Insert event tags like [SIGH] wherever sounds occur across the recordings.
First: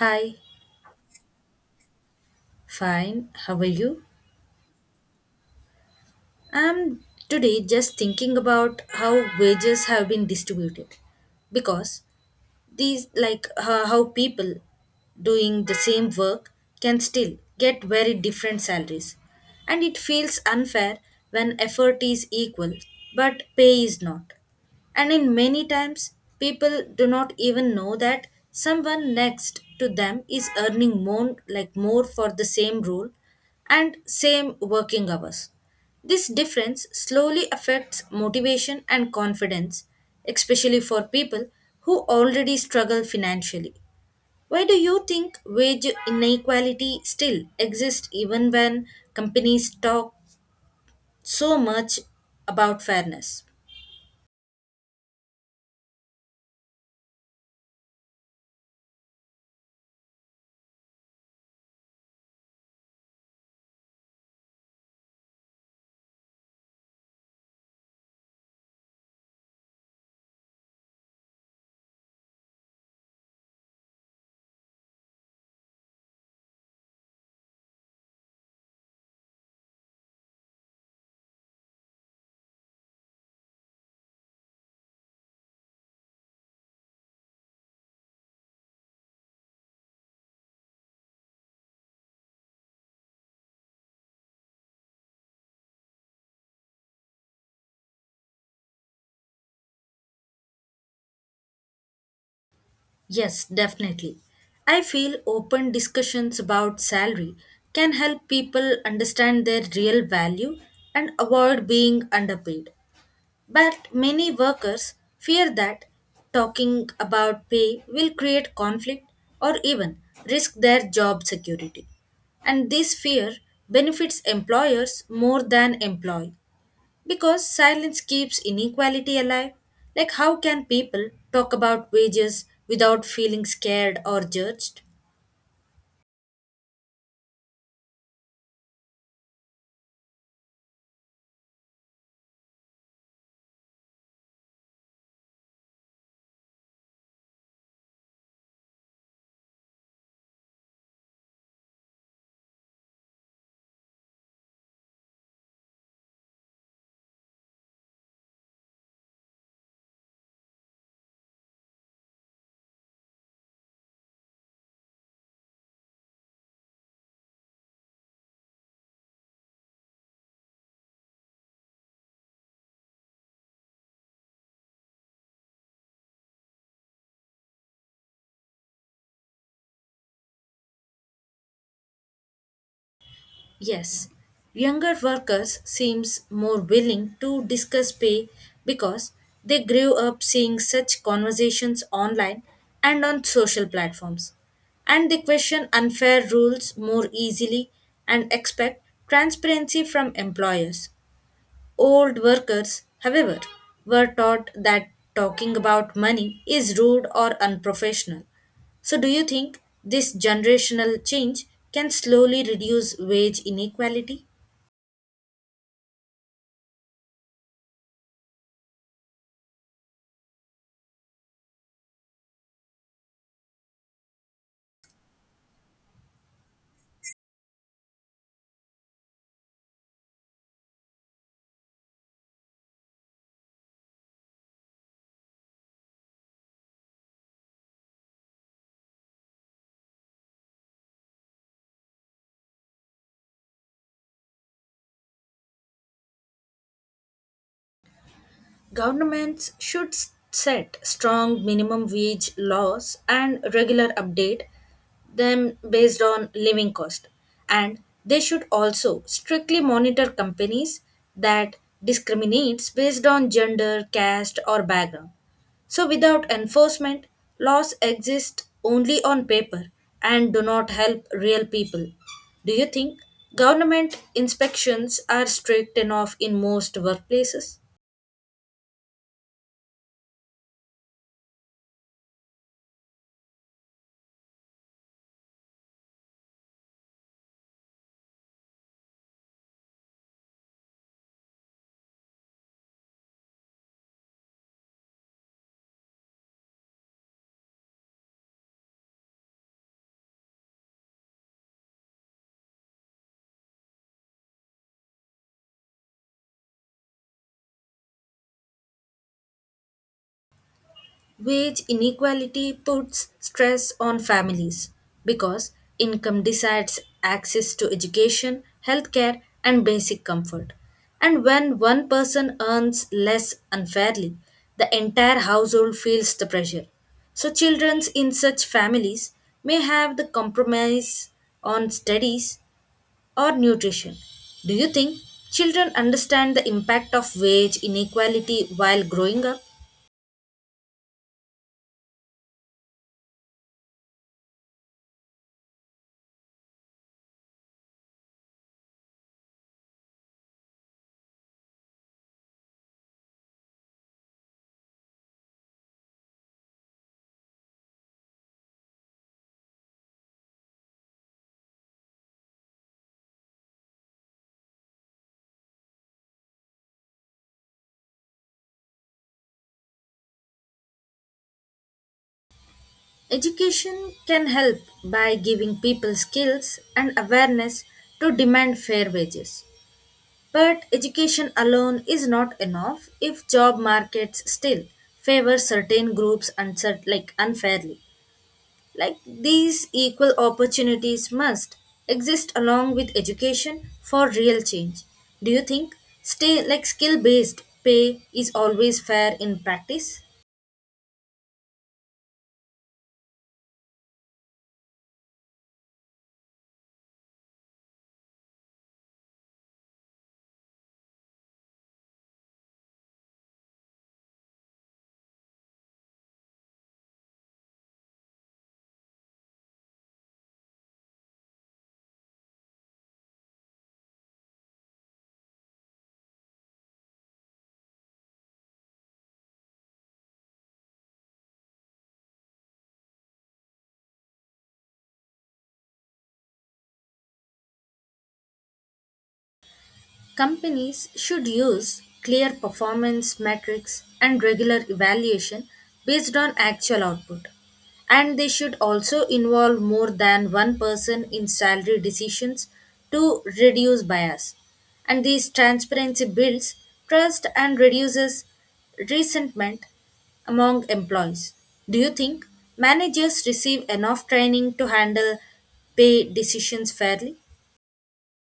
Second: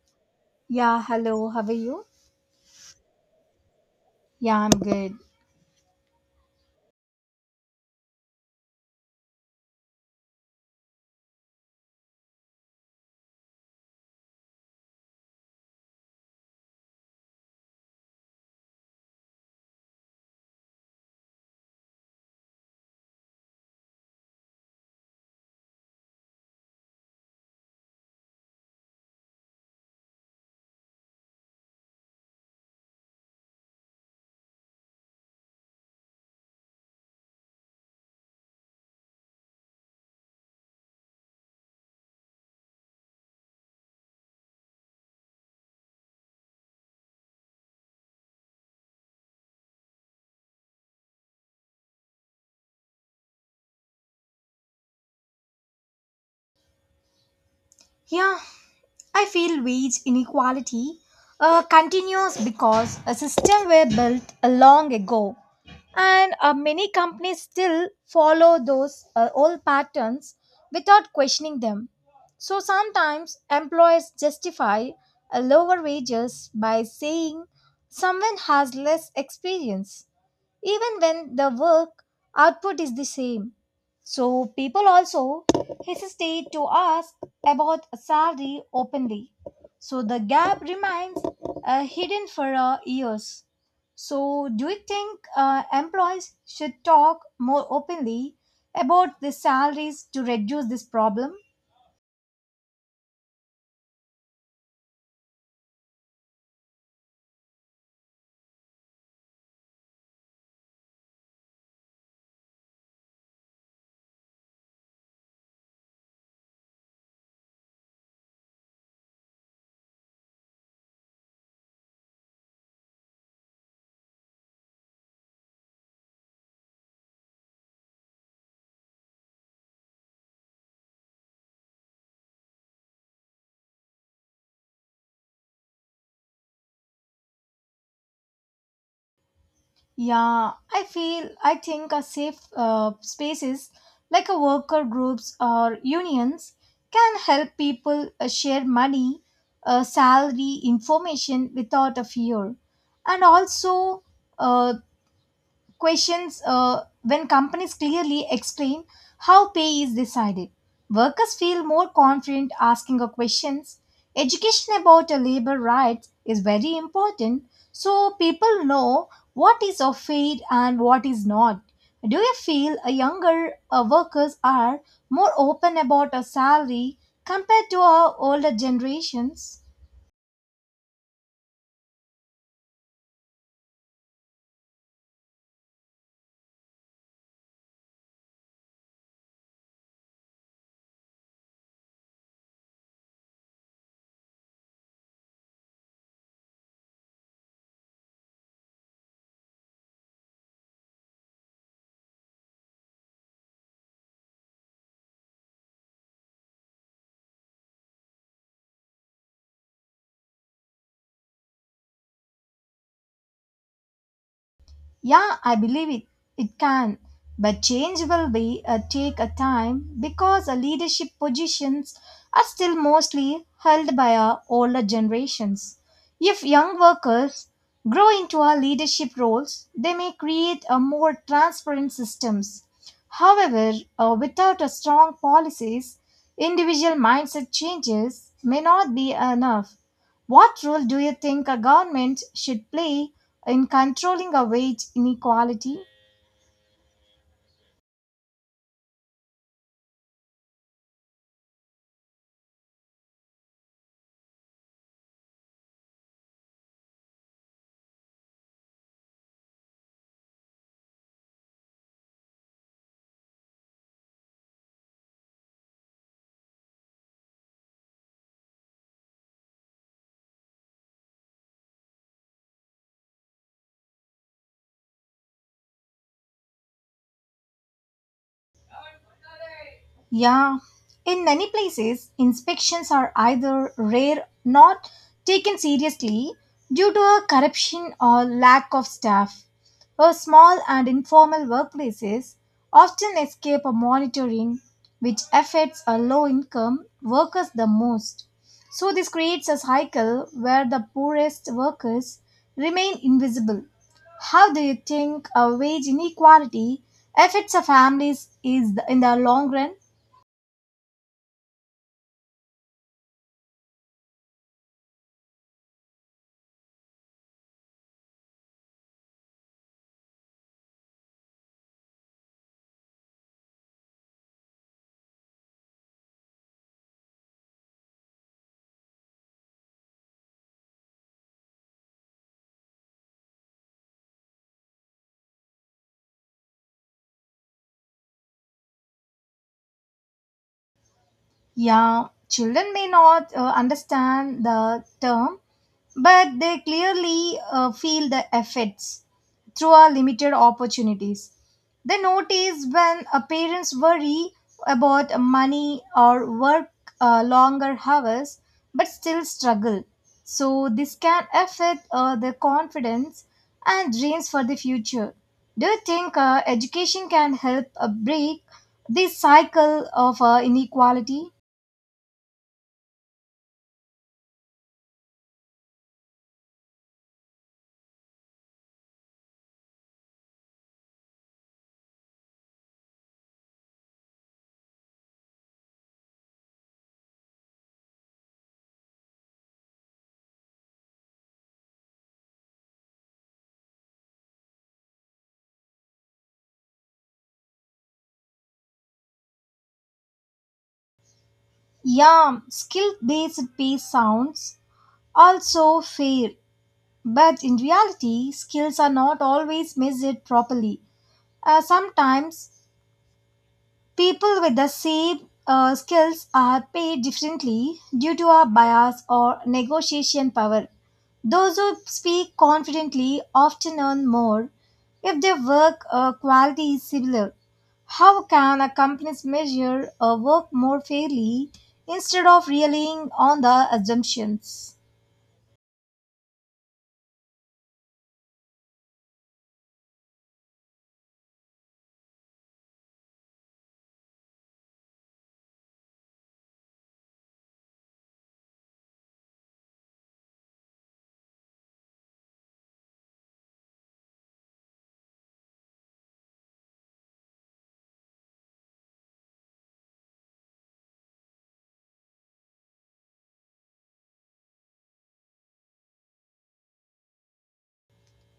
Hi, Yeah, hello, how are you? fine. How are you? Yeah, I'm good. I'm today just thinking about how wages have been distributed because how people doing the same work can still get very different salaries. And it feels unfair when effort is equal but pay is not. And in many times, people do not even know that someone next to them is earning more, like more for the same role and same working hours. This difference slowly affects motivation and confidence, especially for people who already struggle financially. Why do you think wage inequality still exists even when companies talk so much about fairness? Yeah, I feel wage inequality continues because a system were built a long ago and many companies still follow those old patterns without questioning them. So sometimes employers justify lower wages by saying someone has less experience even when the work output is the same. So people also hesitate to ask about a salary openly. So the gap remains hidden for years. So do you think employees should talk more openly about the salaries to reduce this problem? Yes, definitely. I feel open discussions about salary can help people understand their real value and avoid being underpaid. But many workers fear that talking about pay will create conflict or even risk their job security. And this fear benefits employers more than employee because silence keeps inequality alive. Like, how can people talk about wages without feeling scared or judged? Yeah, I think a safe spaces like a worker groups or unions can help people share money, salary information without a fear, and also uh, questions when companies clearly explain how pay is decided. Workers feel more confident asking a questions. Education about a labor rights is very important so people know what is a fair and what is not. Do you feel a younger workers are more open about a salary compared to our older generations? Yes, younger workers seems more willing to discuss pay because they grew up seeing such conversations online and on social platforms. And they question unfair rules more easily and expect transparency from employers. Old workers, however, were taught that talking about money is rude or unprofessional. So, do you think this generational change can slowly reduce wage inequality? Yeah, I believe it. It can. But change will be a take a time because a leadership positions are still mostly held by our older generations. If young workers grow into our leadership roles, they may create a more transparent systems. However, without a strong policies, individual mindset changes may not be enough. What role do you think a government should play in controlling a wage inequality? Governments should set strong minimum wage laws and regular update them based on living cost. And they should also strictly monitor companies that discriminates based on gender, caste or background. So without enforcement, laws exist only on paper and do not help real people. Do you think government inspections are strict enough in most workplaces? Yeah, in many places, inspections are either rare, not taken seriously due to a corruption or lack of staff. Or small and informal workplaces often escape a monitoring, which affects a low income workers the most. So, this creates a cycle where the poorest workers remain invisible. How do you think a wage inequality affects a families is in the long run? Wage inequality puts stress on families because income decides access to education, healthcare, and basic comfort. And when one person earns less unfairly, the entire household feels the pressure. So, children in such families may have the compromise on studies or nutrition. Do you think children understand the impact of wage inequality while growing up? Yeah, children may not understand the term, but they clearly feel the effects through our limited opportunities. They notice when parents worry about money or work longer hours but still struggle. So, this can affect their confidence and dreams for the future. Do you think education can help break this cycle of inequality? Education can help by giving people skills and awareness to demand fair wages. But education alone is not enough if job markets still favor certain groups unfairly. Like these equal opportunities must exist along with education for real change. Do you think stay like skill based pay is always fair in practice? Yeah, skill based pay sounds also fair, but in reality, skills are not always measured properly. Sometimes people with the same skills are paid differently due to a bias or negotiation power. Those who speak confidently often earn more if their work quality is similar. How can a company measure a work more fairly instead of relying on the assumptions? Companies should use clear performance metrics and regular evaluation based on actual output. And they should also involve more than one person in salary decisions to reduce bias. And this transparency builds trust and reduces resentment among employees. Do you think managers receive enough training to handle pay decisions fairly?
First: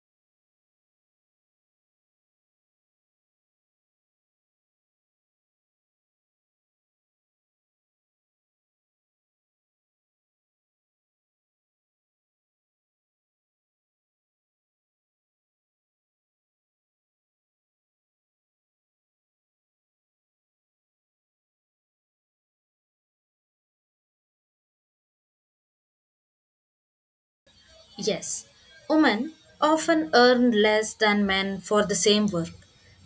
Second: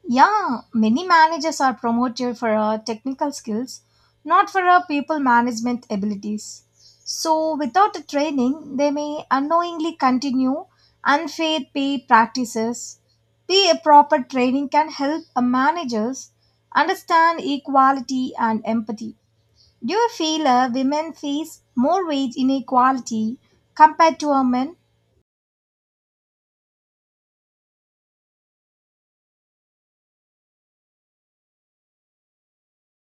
Yeah, many managers are promoted for our technical skills, not for our people management abilities. So, without the training, they may unknowingly continue unfair pay practices. Be a proper training can help a managers understand equality and empathy. Do you feel women face more wage inequality compared to a men? Yes, women often earn less than men for the same work,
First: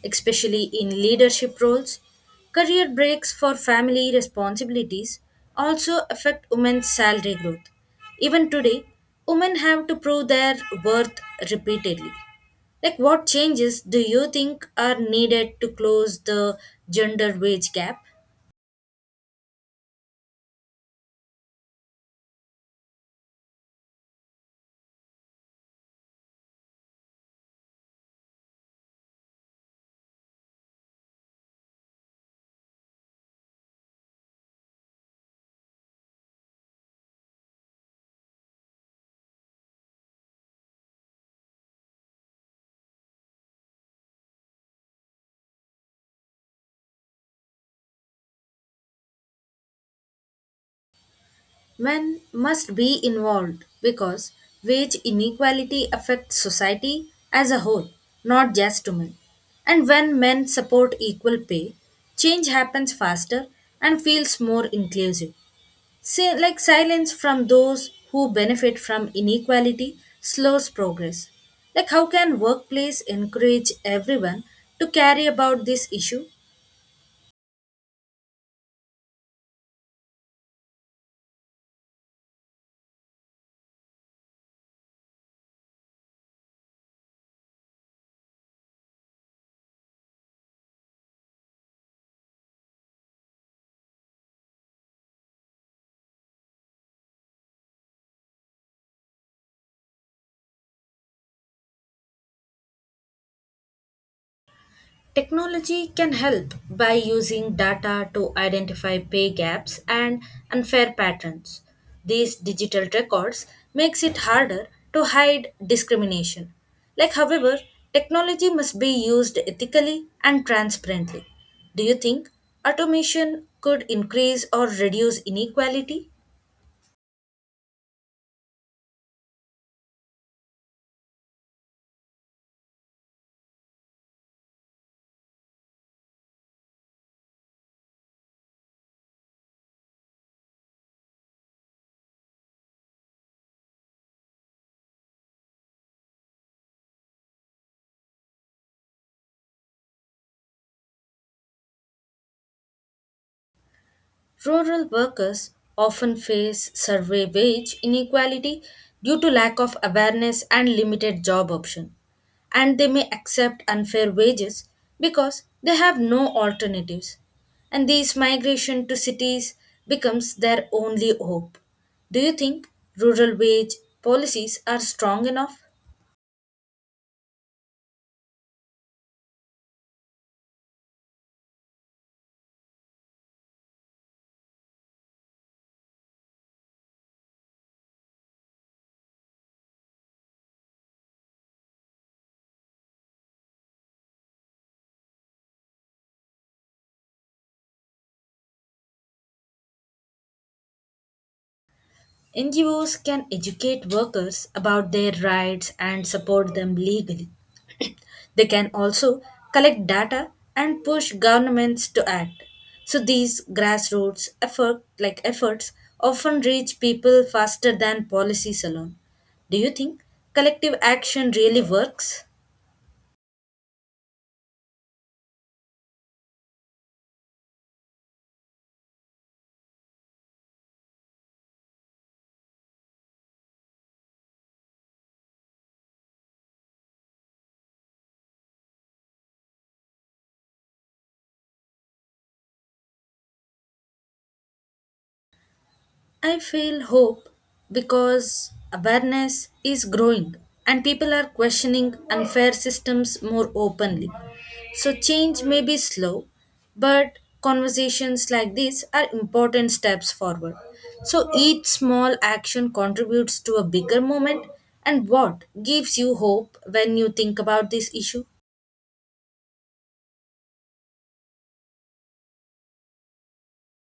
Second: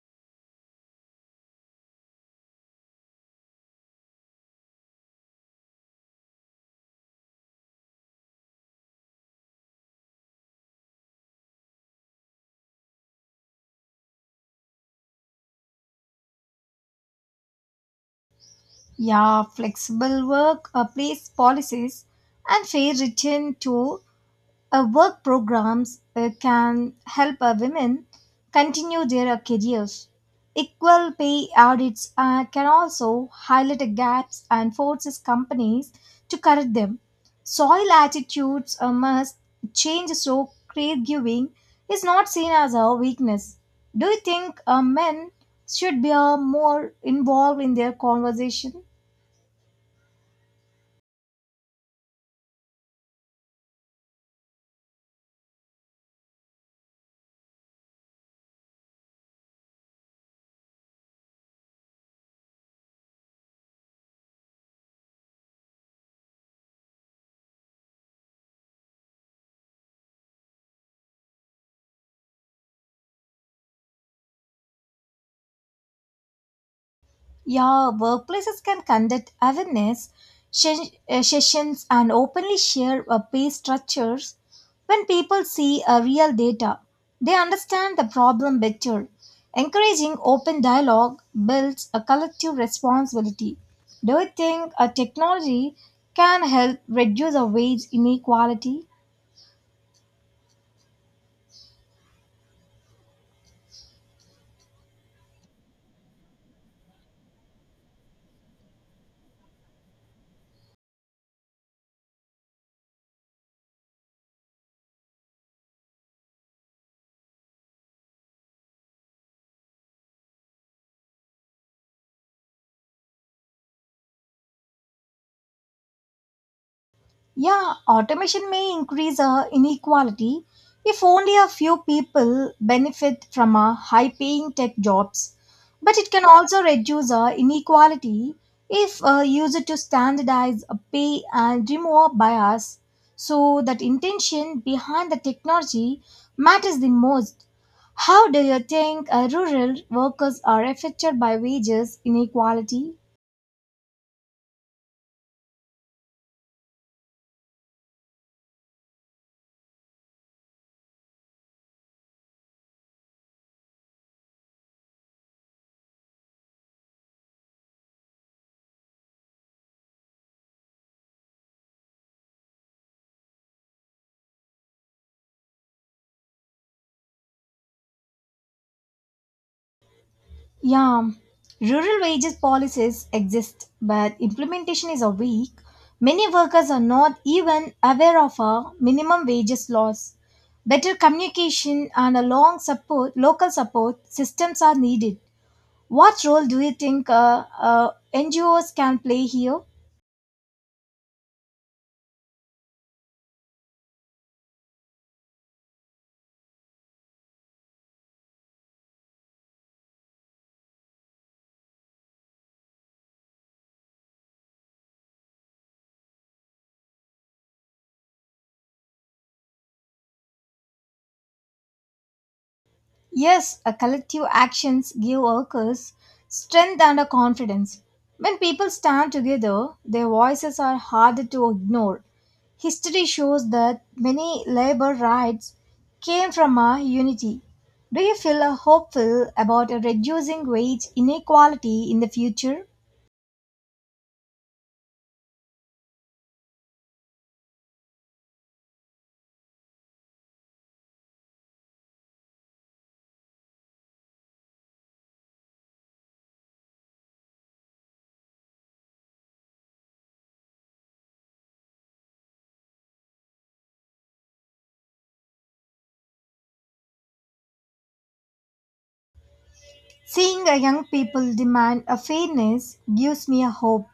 especially in leadership roles. Career breaks for family responsibilities also affect women's salary growth. Even today, women have to prove their worth repeatedly. Like, what changes do you think are needed to close the gender wage gap? Yeah, flexible work, place policies, and fair return to work programs can help women continue their careers. Equal pay audits can also highlight gaps and forces companies to correct them. Soil attitudes must change so caregiving is not seen as a weakness. Do you think men should be more involved in their conversation? Men must be involved because wage inequality affects society as a whole, not just women. And when men support equal pay, change happens faster and feels more inclusive. Say, like silence from those who benefit from inequality slows progress. Like, how can workplace encourage everyone to carry about this issue? Yeah, workplaces can conduct awareness sessions and openly share pay structures. When people see real data, they understand the problem better. Encouraging open dialogue builds a collective responsibility. Do you think a technology can help reduce a wage inequality? Technology can help by using data to identify pay gaps and unfair patterns. These digital records makes it harder to hide discrimination. Like however, technology must be used ethically and transparently. Do you think automation could increase or reduce inequality? Yeah, automation may increase inequality if only a few people benefit from high paying tech jobs. But it can also reduce inequality if used to standardize pay and remove bias. So, that intention behind the technology matters the most. How do you think rural workers are affected by wages inequality? Rural workers often face survey wage inequality due to lack of awareness and limited job option and they may accept unfair wages because they have no alternatives and these migration to cities becomes their only hope. Do you think rural wage policies are strong enough? Yeah, rural wages policies exist, but implementation is a weak. Many workers are not even aware of our minimum wages laws. Better communication and a long support, local support systems are needed. What role do you think NGOs can play here? NGOs can educate workers about their rights and support them legally. [CLEARS THROAT] They can also collect data and push governments to act. So these grassroots effort like efforts often reach people faster than policies alone. Do you think collective action really works? Yes, a collective actions give workers strength and a confidence. When people stand together, their voices are harder to ignore. History shows that many labor rights came from our unity. Do you feel hopeful about reducing wage inequality in the future? I feel hope because awareness is growing and people are questioning unfair systems more openly. So, change may be slow, but conversations like these are important steps forward. So, each small action contributes to a bigger moment. And what gives you hope when you think about this issue? Seeing a young people demand a fairness gives me a hope.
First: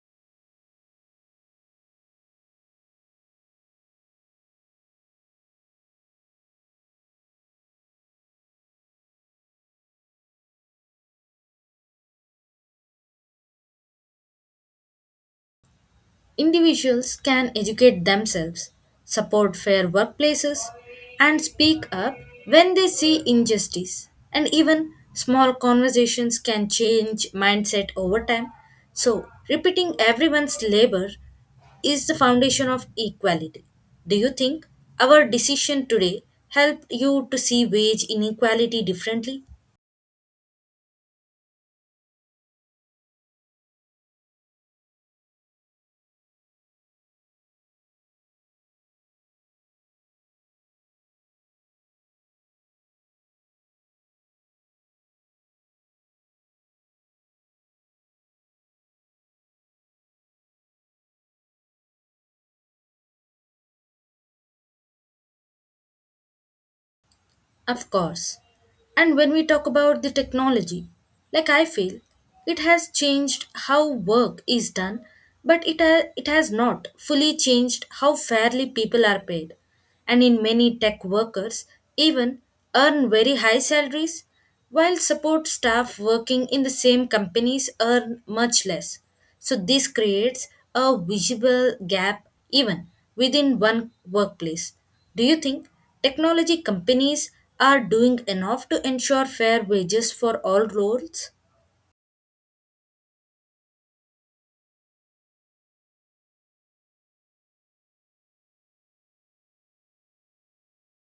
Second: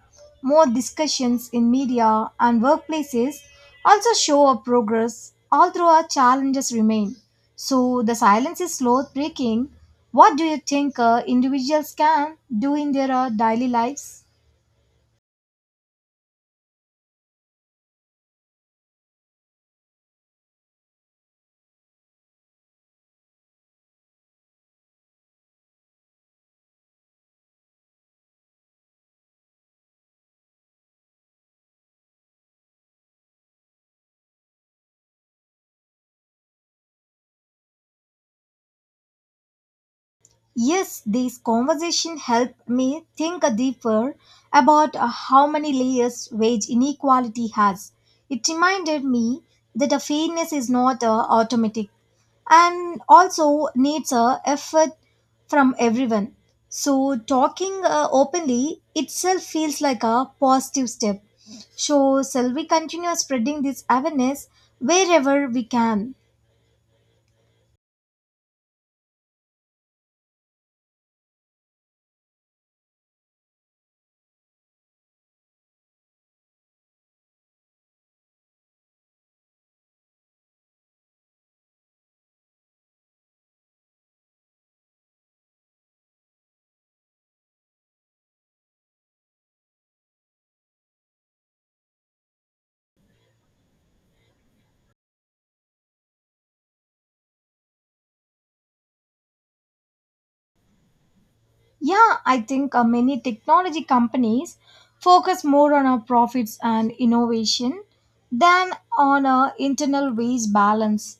More discussions in media and workplaces also show a progress, although our challenges remain. So the silence is slow breaking. What do you think individuals can do in their daily lives? Individuals can educate themselves, support fair workplaces, and speak up when they see injustice. And even small conversations can change mindset over time. So, repeating everyone's labor is the foundation of equality. Do you think our decision today helped you to see wage inequality differently? Yes, this conversation helped me think deeper about how many layers wage inequality has. It reminded me that a fairness is not automatic and also needs a effort from everyone. So talking openly itself feels like a positive step. So shall we continue spreading this awareness wherever we can? Of course. And when we talk about the technology, like I feel, it has changed how work is done, but it has not fully changed how fairly people are paid. And in many tech workers, even earn very high salaries, while support staff working in the same companies earn much less. So this creates a visible gap even within one workplace. Do you think technology companies are doing enough to ensure fair wages for all roles? Yeah, I think many technology companies focus more on our profits and innovation than on our internal wage balance.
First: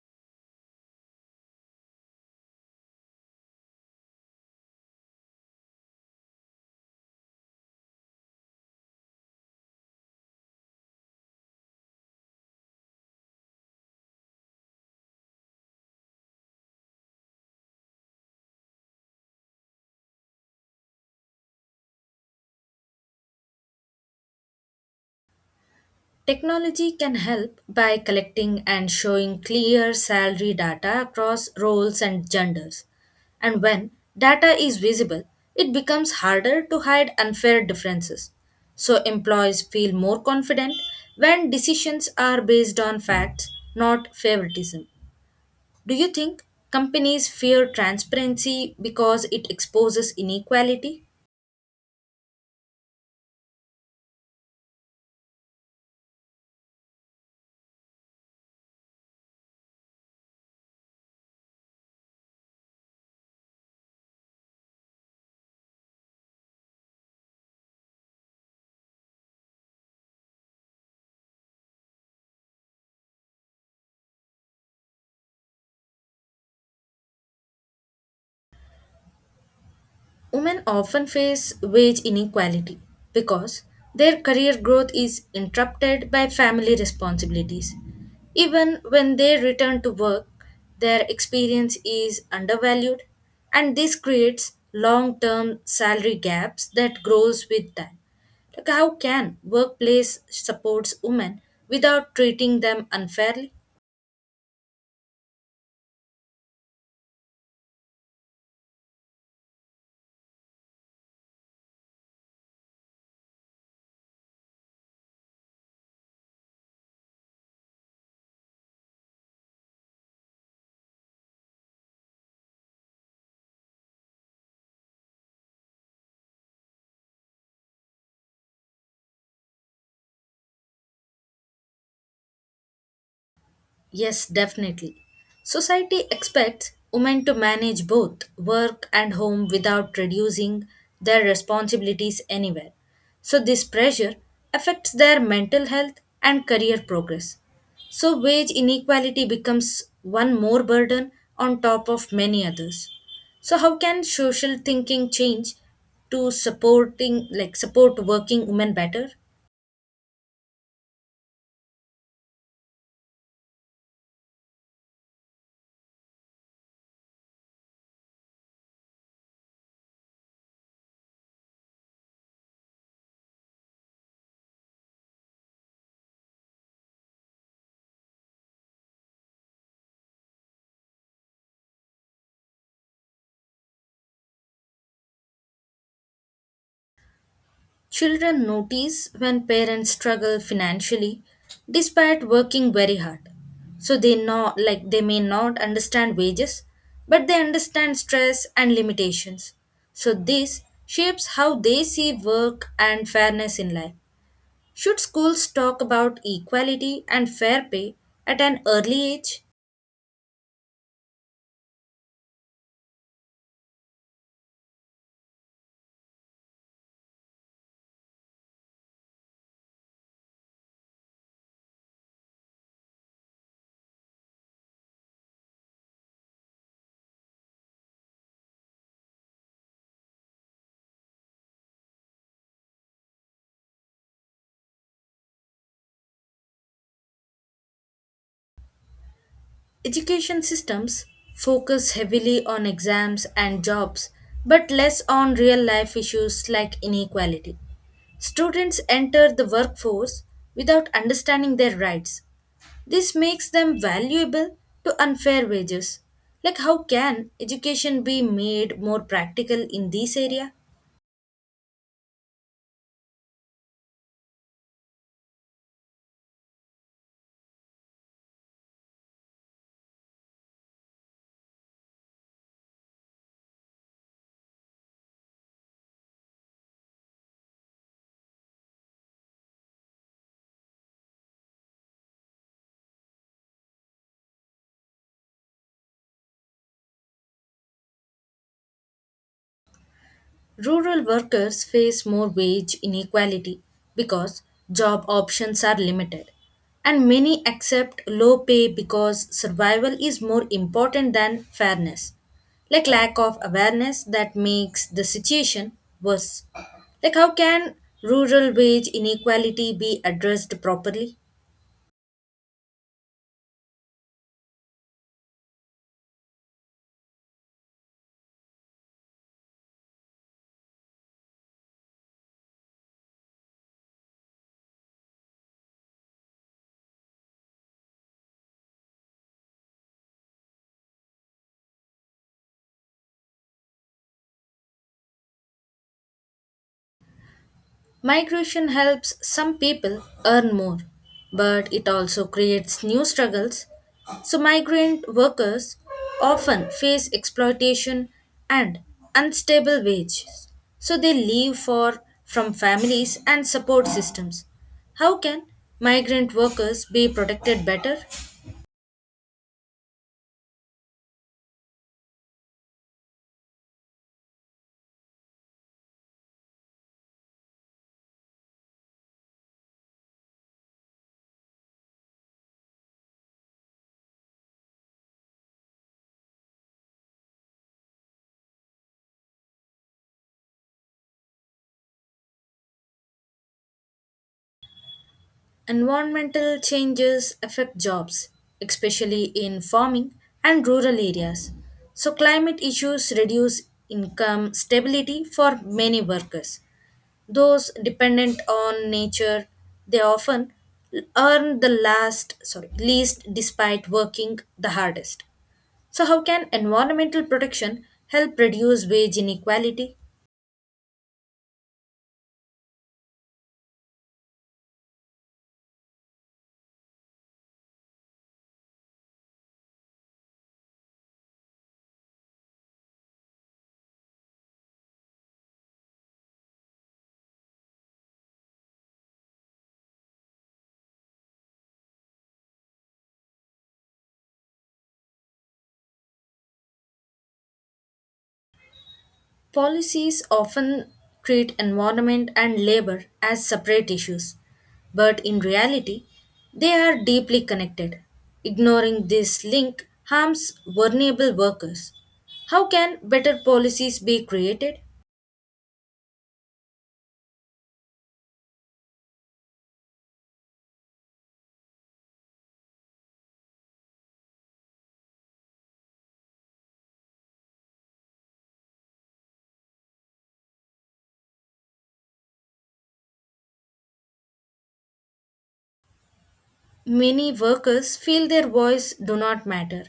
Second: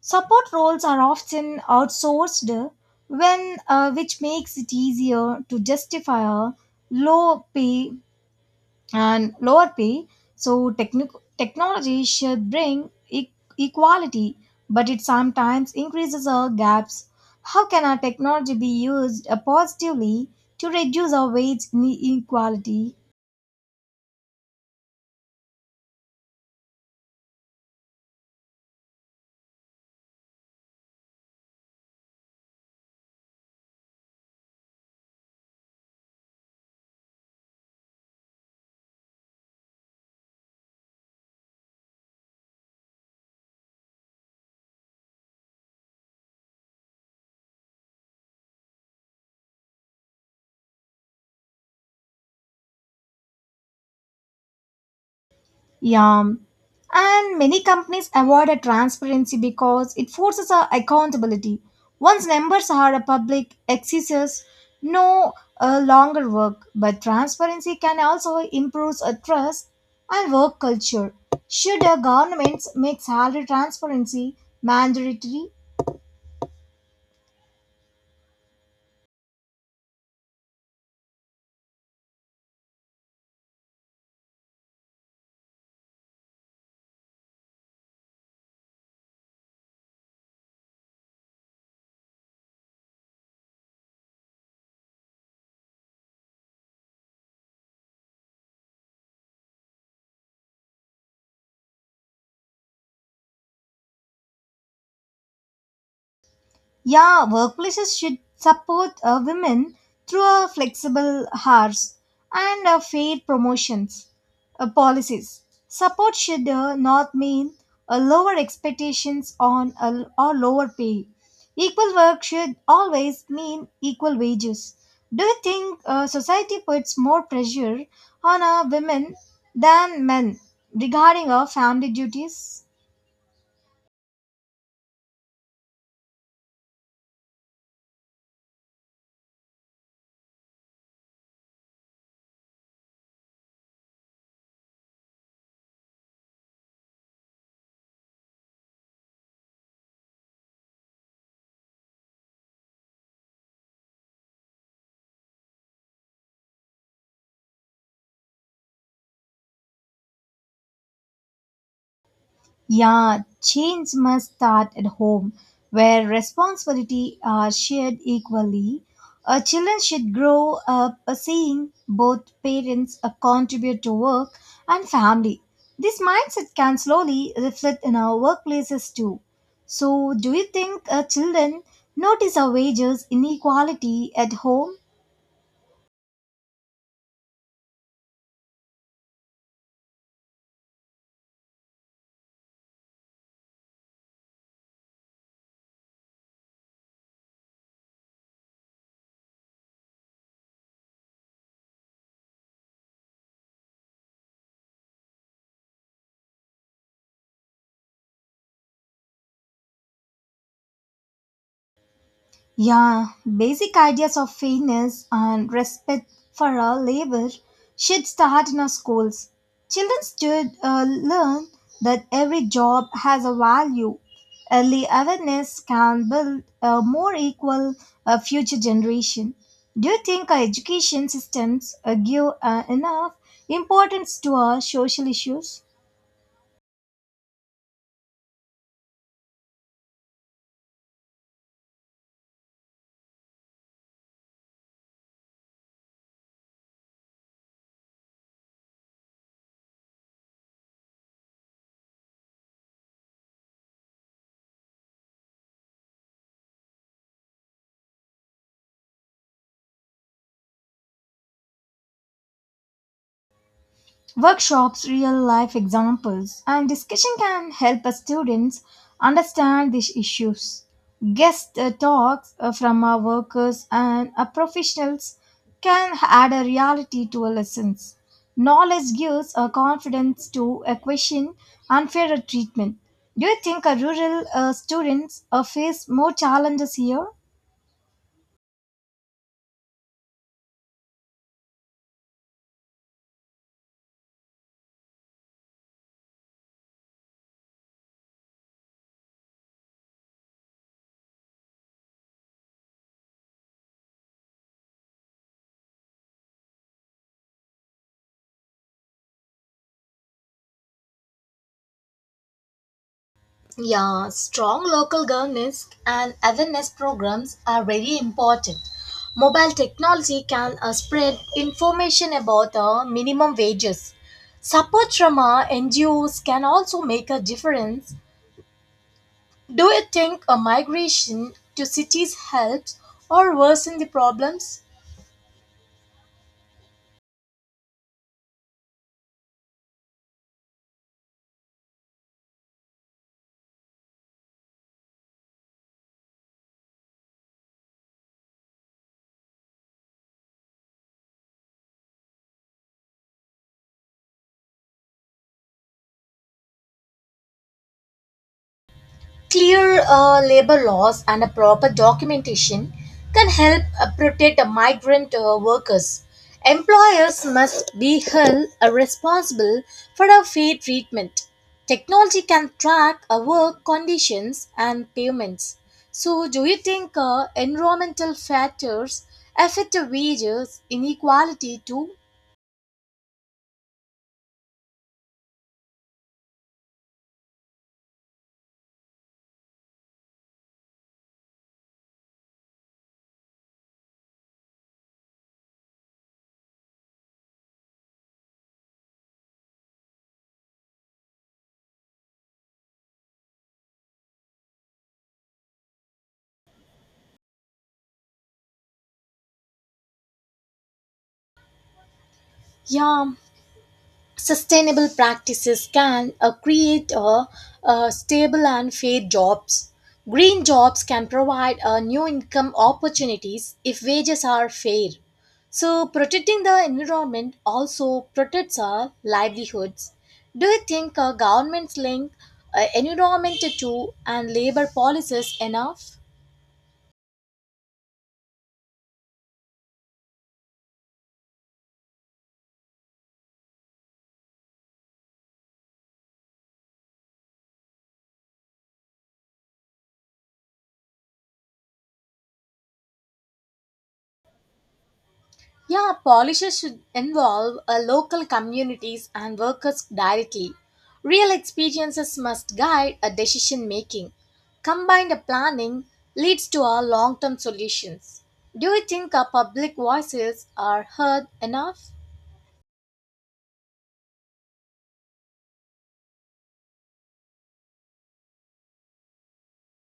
Support roles are often outsourced, when which makes it easier to justify a low pay and lower pay. So technology should bring equality, but it sometimes increases our gaps. How can our technology be used positively to reduce our wage inequality? Technology can help by collecting and showing clear salary data across roles and genders. And when data is visible, it becomes harder to hide unfair differences. So employees feel more confident when decisions are based on facts, not favoritism. Do you think companies fear transparency because it exposes inequality? Yeah. And many companies avoid a transparency because it forces a accountability. Once numbers are a public, excesses no longer work. But transparency can also improve a trust and work culture. Should a governments make salary transparency mandatory? Women often face wage inequality because their career growth is interrupted by family responsibilities. Even when they return to work, their experience is undervalued and this creates long-term salary gaps that grows with time. Like how can workplace supports women without treating them unfairly? Yeah, workplaces should support women through flexible hours and fair promotions policies. Support should not mean lower expectations on a, or lower pay. Equal work should always mean equal wages. Do you think society puts more pressure on women than men regarding our family duties? Yes, definitely. Society expects women to manage both work and home without reducing their responsibilities anywhere. So, this pressure affects their mental health and career progress. So, wage inequality becomes one more burden on top of many others. So, how can social thinking change to support working women better? Yeah, change must start at home, where responsibility are shared equally. Children should grow up seeing both parents contribute to work and family. This mindset can slowly reflect in our workplaces too. So, do you think children notice our wages inequality at home? Children notice when parents struggle financially despite working very hard. So they know like they may not understand wages, but they understand stress and limitations. So this shapes how they see work and fairness in life. Should schools talk about equality and fair pay at an early age? Yeah, basic ideas of fairness and respect for our labor should start in our schools. Children should learn that every job has a value. Early awareness can build a more equal future generation. Do you think our education systems give enough importance to our social issues? Education systems focus heavily on exams and jobs, but less on real life issues like inequality. Students enter the workforce without understanding their rights. This makes them valuable to unfair wages. Like, how can education be made more practical in this area? Workshops, real life examples, and discussion can help us students understand these issues. Guest talks from our workers and our professionals can add a reality to our lessons. Knowledge gives a confidence to a question unfair treatment. Do you think our rural students face more challenges here? Rural workers face more wage inequality because job options are limited, and many accept low pay because survival is more important than fairness. Like lack of awareness that makes the situation worse. Like how can rural wage inequality be addressed properly? Yeah, strong local governance and awareness programs are very important. Mobile technology can spread information about minimum wages. Support from NGOs can also make a difference. Do you think a migration to cities helps or worsen the problems? Migration helps some people earn more, but it also creates new struggles. So, migrant workers often face exploitation and unstable wages. So, they leave for from families and support systems. How can migrant workers be protected better? Clear labor laws and a proper documentation can help protect migrant workers. Employers must be held responsible for a fair treatment. Technology can track work conditions and payments. So, do you think environmental factors affect wages inequality too? Environmental changes affect jobs, especially in farming and rural areas. So, climate issues reduce income stability for many workers. Those dependent on nature, they often earn the last, sorry, least despite working the hardest. So, how can environmental protection help reduce wage inequality? Yeah, sustainable practices can create stable and fair jobs. Green jobs can provide new income opportunities if wages are fair. So, protecting the environment also protects our livelihoods. Do you think governments link environment to and labor policies enough? Policies often treat environment and labor as separate issues, but in reality, they are deeply connected. Ignoring this link harms vulnerable workers. How can better policies be created? Yeah, policies should involve local communities and workers directly. Real experiences must guide a decision making. Combined planning leads to our long term solutions. Do you think our public voices are heard enough? Many workers feel their voice do not matter,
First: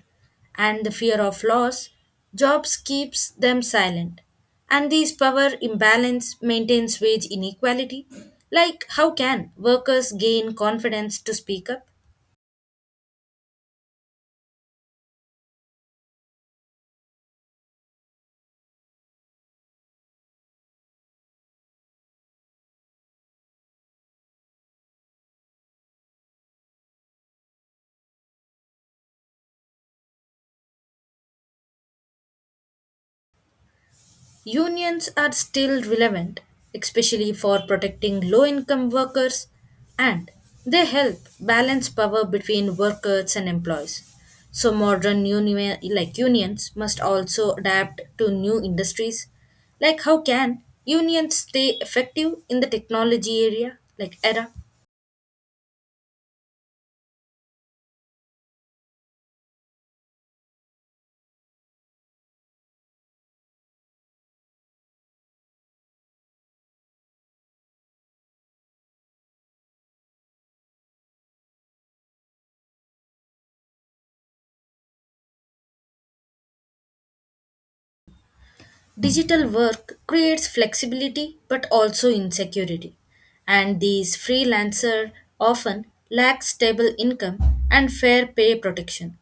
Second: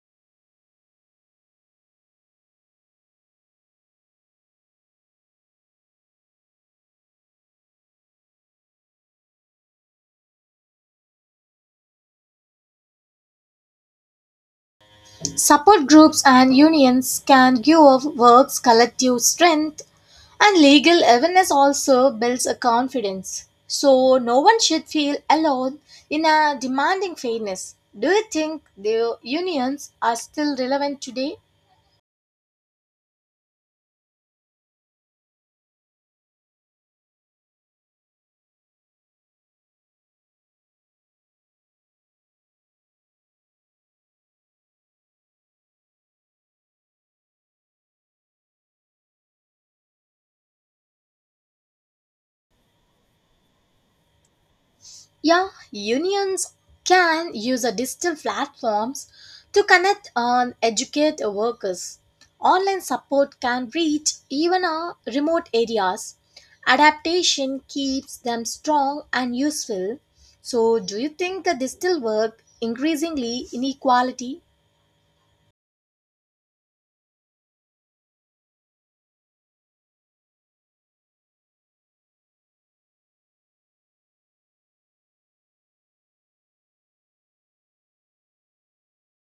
and the fear of loss jobs keeps them silent. And this power imbalance maintains wage inequality. Like how can workers gain confidence to speak up? Support groups and unions can give our works collective strength, and legal awareness also builds a confidence. So, no one should feel alone in a demanding fairness. Do you think the unions are still relevant today? Unions are still relevant, especially for protecting low income workers, and they help balance power between workers and employees. So, modern union, like unions must also adapt to new industries. Like, how can unions stay effective in the technology area, like era? Yeah, unions can use a digital platforms to connect and educate workers. Online support can reach even our remote areas. Adaptation keeps them strong and useful. So, do you think the digital work increasingly inequality? Digital work creates flexibility but also insecurity, and these freelancers often lack stable income and fair pay protection.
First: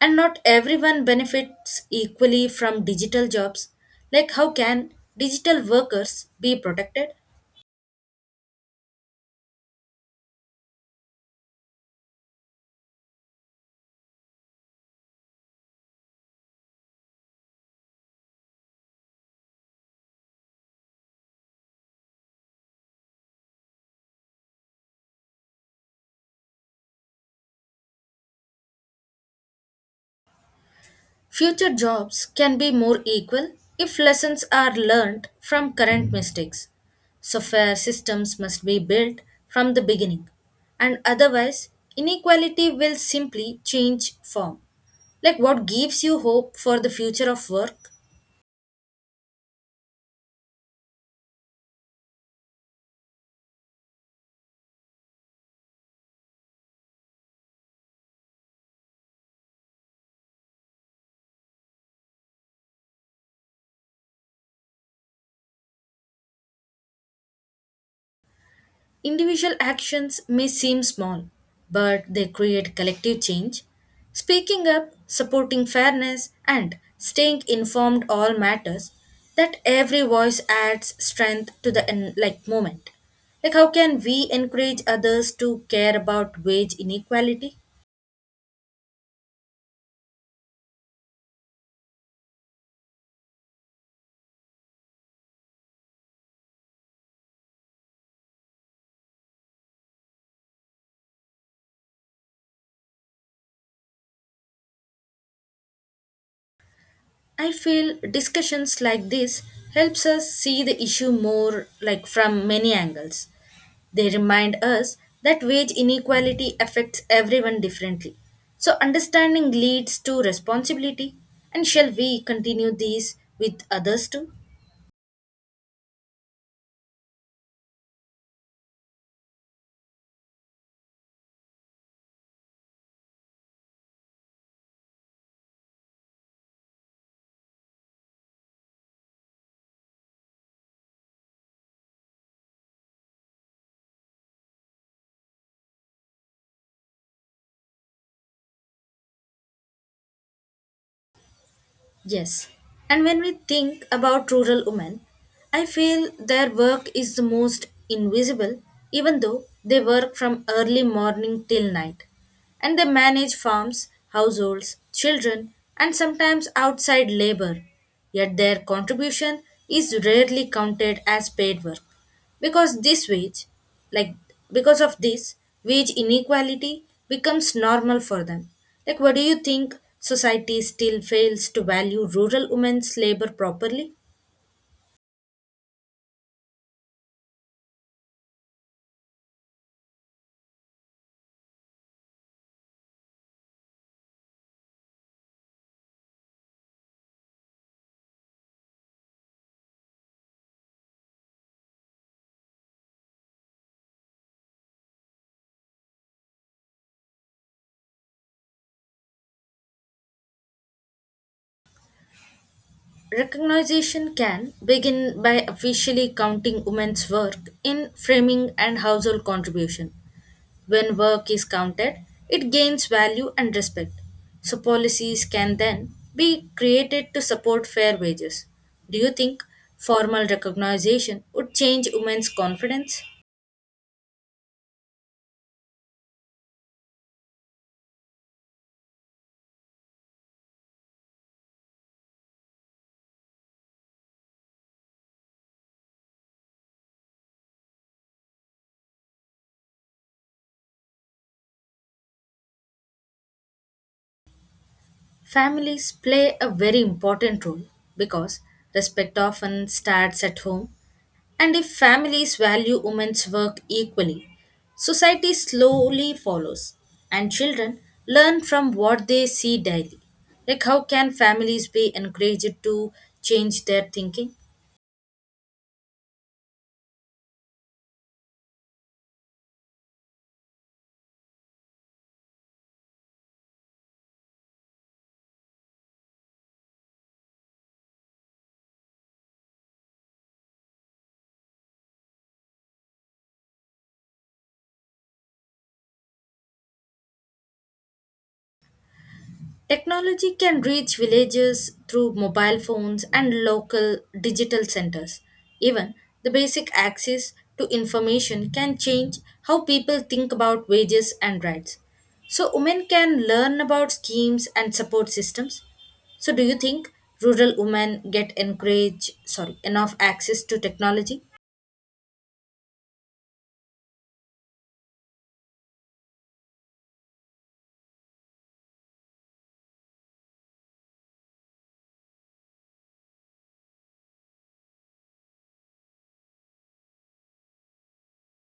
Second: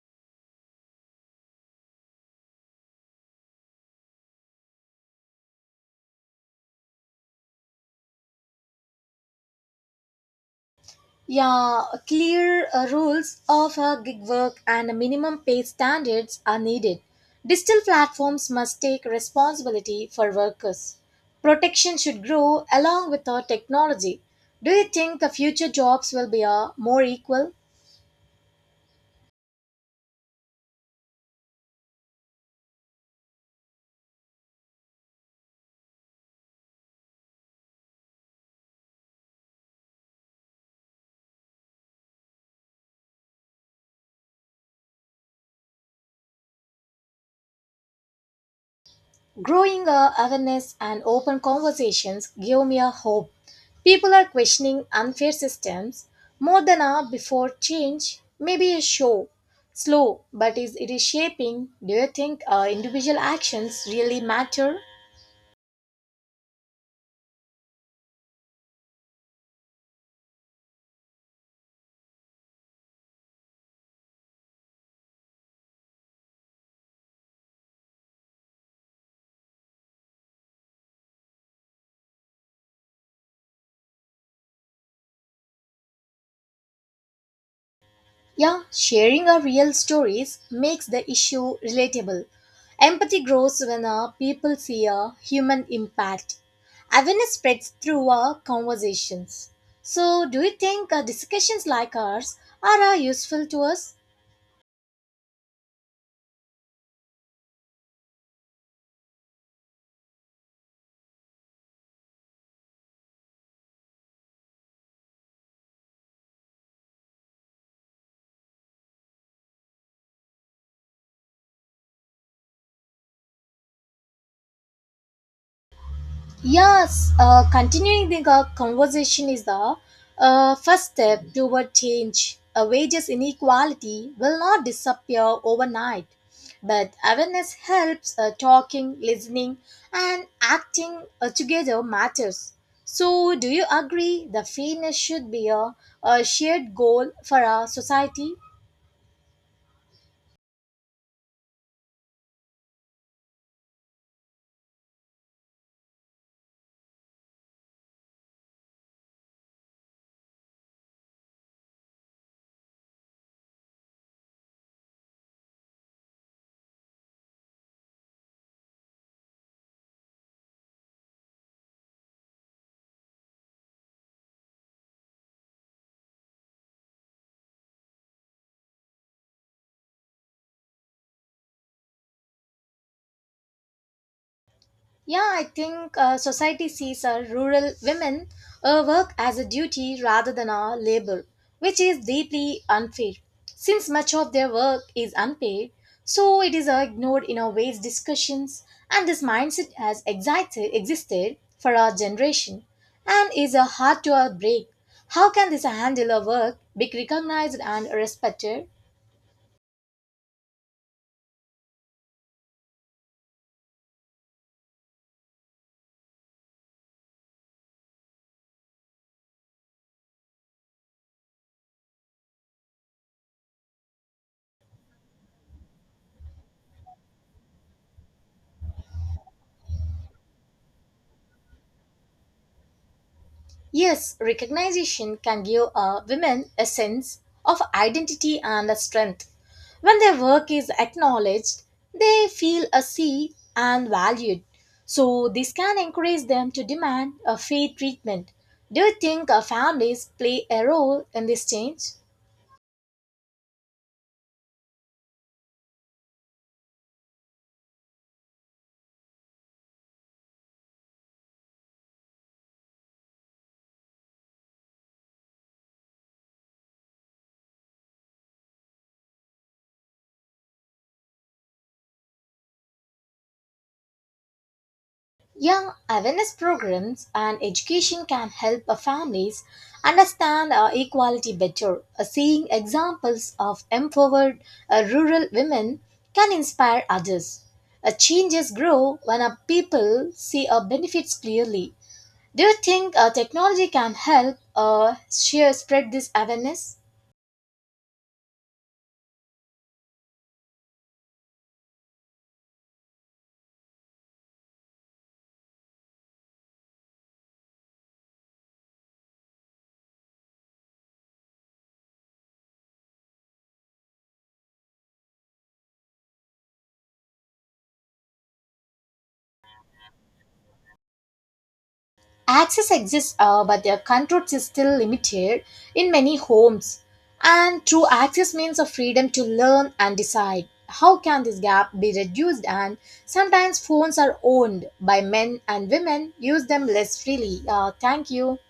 And not everyone benefits equally from digital jobs. Like, how can digital workers be protected? Yeah, clear rules of gig work and minimum pay standards are needed. Digital platforms must take responsibility for workers. Protection should grow along with our technology. Do you think the future jobs will be more equal? Future jobs can be more equal if lessons are learned from current mistakes. So, fair systems must be built from the beginning, and otherwise, inequality will simply change form. Like, what gives you hope for the future of work? Growing awareness and open conversations give me a hope. People are questioning unfair systems more than ever before change may be a show. Slow, but is it is shaping. Do you think individual actions really matter? Individual actions may seem small, but they create collective change. Speaking up, supporting fairness, and staying informed all matters that every voice adds strength to the movement. Like how can we encourage others to care about wage inequality? Yeah, sharing our real stories makes the issue relatable. Empathy grows when people see a human impact. Awareness spreads through our conversations. So, do you think discussions like ours are useful to us? I feel discussions like this helps us see the issue more like from many angles. They remind us that wage inequality affects everyone differently. So understanding leads to responsibility and shall we continue these with others too? Yes, continuing the conversation is the first step toward change. Wages inequality will not disappear overnight, but awareness helps talking, listening, and acting together matters. So, do you agree the fairness should be a shared goal for our society? Yes. And when we think about rural women, I feel their work is the most invisible, even though they work from early morning till night. And they manage farms, households, children, and sometimes outside labor. Yet their contribution is rarely counted as paid work because this wage like because of this wage inequality becomes normal for them. Like what do you think society still fails to value rural women's labor properly? Yeah, I think society sees rural women work as a duty rather than a labor, which is deeply unfair. Since much of their work is unpaid, so it is ignored in our wage discussions, and this mindset has existed for our generation and is hard to break. How can this handle of work be recognized and respected? Recognition can begin by officially counting women's work in framing and household contribution. When work is counted, it gains value and respect. So, policies can then be created to support fair wages. Do you think formal recognition would change women's confidence? Yes, recognition can give women a sense of identity and a strength. When their work is acknowledged, they feel a see and valued. So this can encourage them to demand a fair treatment. Do you think families play a role in this change? Families play a very important role because respect often starts at home. And if families value women's work equally, society slowly follows, and children learn from what they see daily. Like, how can families be encouraged to change their thinking? Yeah, awareness programs and education can help families understand equality better. Seeing examples of empowered rural women can inspire others. Changes grow when people see benefits clearly. Do you think technology can help share spread this awareness? Technology can reach villages through mobile phones and local digital centers. Even the basic access to information can change how people think about wages and rights. So, women can learn about schemes and support systems. So, do you think rural women get encouraged, sorry, enough access to technology? Access exists, but their controls is still limited in many homes. And true access means a freedom to learn and decide. How can this gap be reduced? And sometimes phones are owned by men and women use them less freely. Thank you.